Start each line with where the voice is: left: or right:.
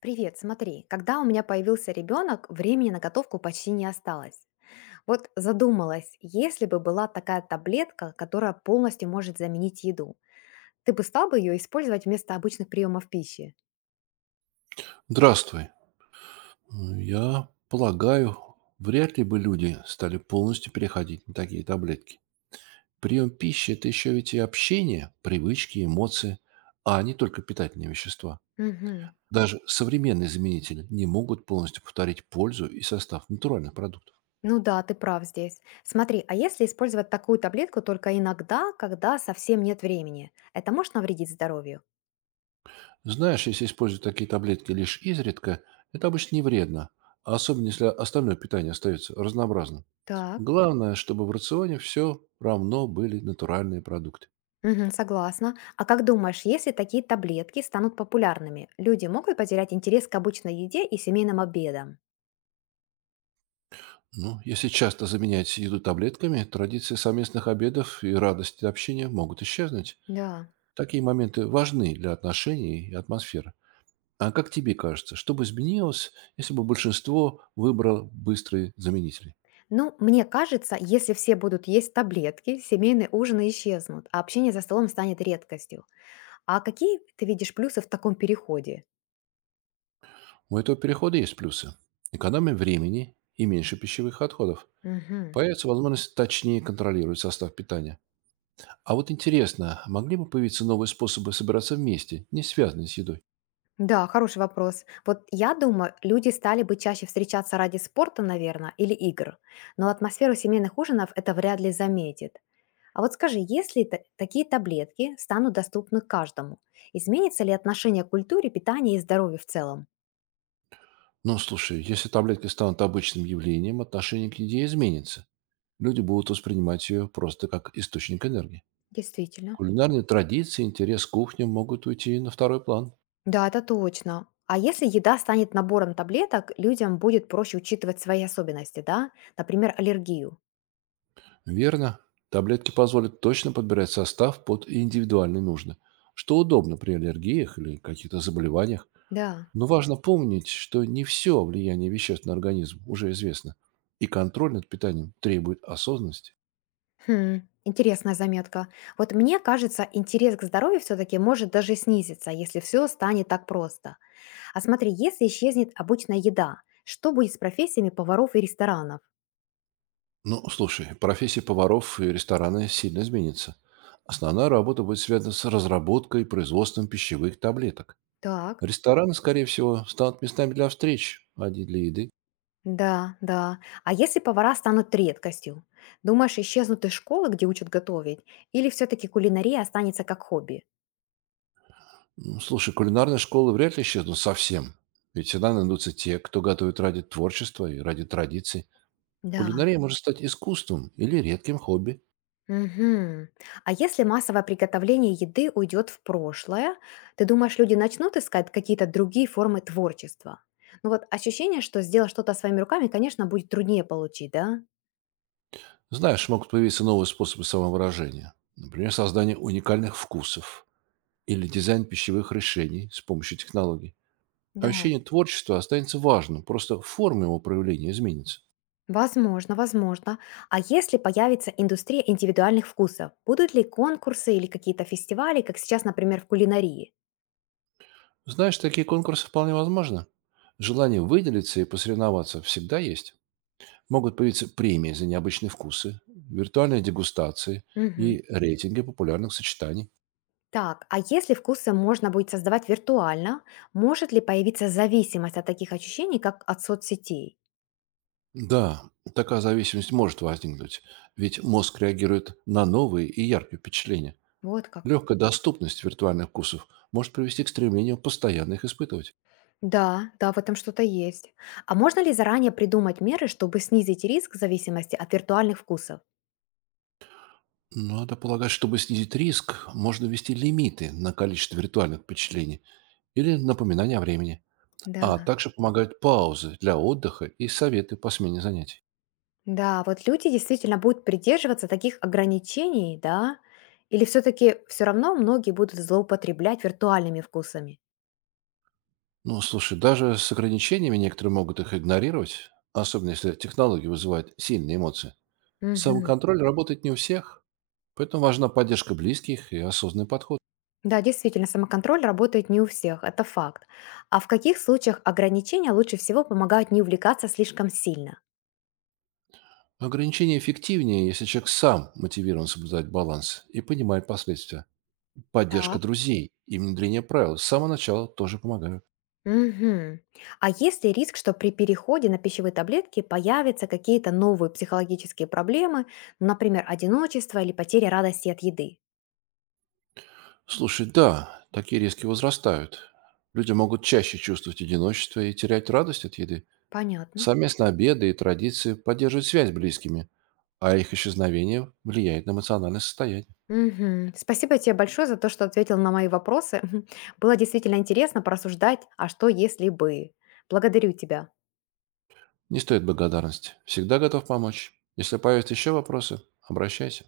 left: Привет, смотри, когда у меня появился ребенок, времени на готовку почти не осталось. Вот задумалась, если бы была такая таблетка, которая полностью может заменить еду, ты бы стал бы ее использовать вместо обычных приемов пищи?
right: Здравствуй. Я полагаю, вряд ли бы люди стали полностью переходить на такие таблетки. Прием пищи– это еще ведь и общение, привычки, эмоции, а не только питательные вещества.
left: Мгм.
right: Даже современные заменители не могут полностью повторить пользу и состав натуральных продуктов.
left: Ну да, ты прав здесь. Смотри, а если использовать такую таблетку только иногда, когда совсем нет времени, это может навредить здоровью?
right: Знаешь, если использовать такие таблетки лишь изредка, это обычно не вредно, а особенно если остальное питание остается разнообразным.
left: Так.
right: Главное, чтобы в рационе все равно были натуральные продукты.
left: Мгм, согласна. А как думаешь, если такие таблетки станут популярными, люди могут потерять интерес к обычной еде и семейным обедам?
right: Ну, если часто заменять еду таблетками, традиции совместных обедов и радость общения могут исчезнуть.
left: Да.
right: Такие моменты важны для отношений и атмосферы. А как тебе кажется, что бы изменилось, если бы большинство выбрало быстрые заменители?
left: Ну, мне кажется, если все будут есть таблетки, семейные ужины исчезнут, а общение за столом станет редкостью. А какие ты видишь плюсы в таком переходе?
right: У этого перехода есть плюсы. Экономия времени и меньше пищевых отходов.
left: Мгм.
right: Появится возможность точнее контролировать состав питания. А вот интересно, могли бы появиться новые способы собираться вместе, не связанные с едой?
left: Да, хороший вопрос. Вот я думаю, люди стали бы чаще встречаться ради спорта, наверное, или игр. Но атмосферу семейных ужинов это вряд ли заметит. А вот скажи, если такие таблетки станут доступны каждому, изменится ли отношение к культуре, питанию и здоровью в целом?
right: Ну, слушай, если таблетки станут обычным явлением, отношение к еде изменится. Люди будут воспринимать ее просто как источник энергии.
left: Действительно.
right: Кулинарные традиции, интерес к кухне могут уйти на второй план.
left: Да, это точно. А если еда станет набором таблеток, людям будет проще учитывать свои особенности, да? Например, аллергию.
right: Верно. Таблетки позволят точно подбирать состав под индивидуальные нужды, что удобно при аллергиях или каких-то заболеваниях.
left: Да.
right: Но важно помнить, что не все влияние веществ на организм уже известно, и контроль над питанием требует осознанности.
left: Хм, интересная заметка. Вот мне кажется, интерес к здоровью все-таки может даже снизиться, если все станет так просто. А смотри, если исчезнет обычная еда, что будет с профессиями поваров и ресторанов?
right: Ну, слушай, профессия поваров и рестораны сильно изменится. Основная работа будет связана с разработкой и производством пищевых таблеток.
left: Так.
right: Рестораны, скорее всего, станут местами для встреч, а не для еды.
left: Да, да. А если повара станут редкостью? Думаешь, исчезнут из школы, где учат готовить? Или все-таки кулинария останется как хобби?
right: Слушай, кулинарные школы вряд ли исчезнут совсем. Ведь всегда найдутся те, кто готовит ради творчества и ради традиций.
left: Да.
right: Кулинария может стать искусством или редким хобби.
left: Мгм. А если массовое приготовление еды уйдет в прошлое, ты думаешь, люди начнут искать какие-то другие формы творчества? Ну вот ощущение, что сделать что-то своими руками, конечно, будет труднее получить, да?
right: Знаешь, могут появиться новые способы самовыражения. Например, создание уникальных вкусов или дизайн пищевых решений с помощью технологий.
left: Да.
right: Ощущение творчества останется важным, просто форма его проявления изменится.
left: Возможно, возможно. А если появится индустрия индивидуальных вкусов, будут ли конкурсы или какие-то фестивали, как сейчас, например, в кулинарии?
right: Знаешь, такие конкурсы вполне возможно. Желание выделиться и посоревноваться всегда есть. Могут появиться премии за необычные вкусы, виртуальные дегустации
left: Мгм.
right: и рейтинги популярных сочетаний.
left: Так, а если вкусы можно будет создавать виртуально, может ли появиться зависимость от таких ощущений, как от соцсетей?
right: Да, такая зависимость может возникнуть, ведь мозг реагирует на новые и яркие впечатления.
left: Вот как.
right: Легкая доступность виртуальных вкусов может привести к стремлению постоянно их испытывать.
left: Да, да, в этом что-то есть. А можно ли заранее придумать меры, чтобы снизить риск зависимости от виртуальных вкусов?
right: Надо полагать, чтобы снизить риск, можно ввести лимиты на количество ритуальных впечатлений или напоминания о времени,
left: Да.
right: а также помогают паузы для отдыха и советы по смене занятий.
left: Да, вот люди действительно будут придерживаться таких ограничений, да? Или все-таки все равно многие будут злоупотреблять виртуальными вкусами?
right: Ну, слушай, даже с ограничениями некоторые могут их игнорировать, особенно если технологии вызывают сильные эмоции.
left: Мгм.
right: Самоконтроль работает не у всех, поэтому важна поддержка близких и осознанный подход.
left: Да, действительно, самоконтроль работает не у всех, это факт. А в каких случаях ограничения лучше всего помогают не увлекаться слишком сильно?
right: Ограничения эффективнее, если человек сам мотивирован соблюдать баланс и понимает последствия. Поддержка
left: Так.
right: друзей и внедрение правил с самого начала тоже помогают.
left: Мгм. А есть ли риск, что при переходе на пищевые таблетки появятся какие-то новые психологические проблемы, ну, например, одиночество или потеря радости от еды?
right: Слушай, да, такие риски возрастают. Люди могут чаще чувствовать одиночество и терять радость от еды.
left: Понятно.
right: Совместные обеды и традиции поддерживают связь с близкими, а их исчезновение влияет на эмоциональное состояние.
left: Мгм. Спасибо тебе большое за то, что ответил на мои вопросы. Было действительно интересно порассуждать, а что если бы. Благодарю тебя.
right: Не стоит благодарности. Всегда готов помочь. Если появятся еще вопросы, обращайся.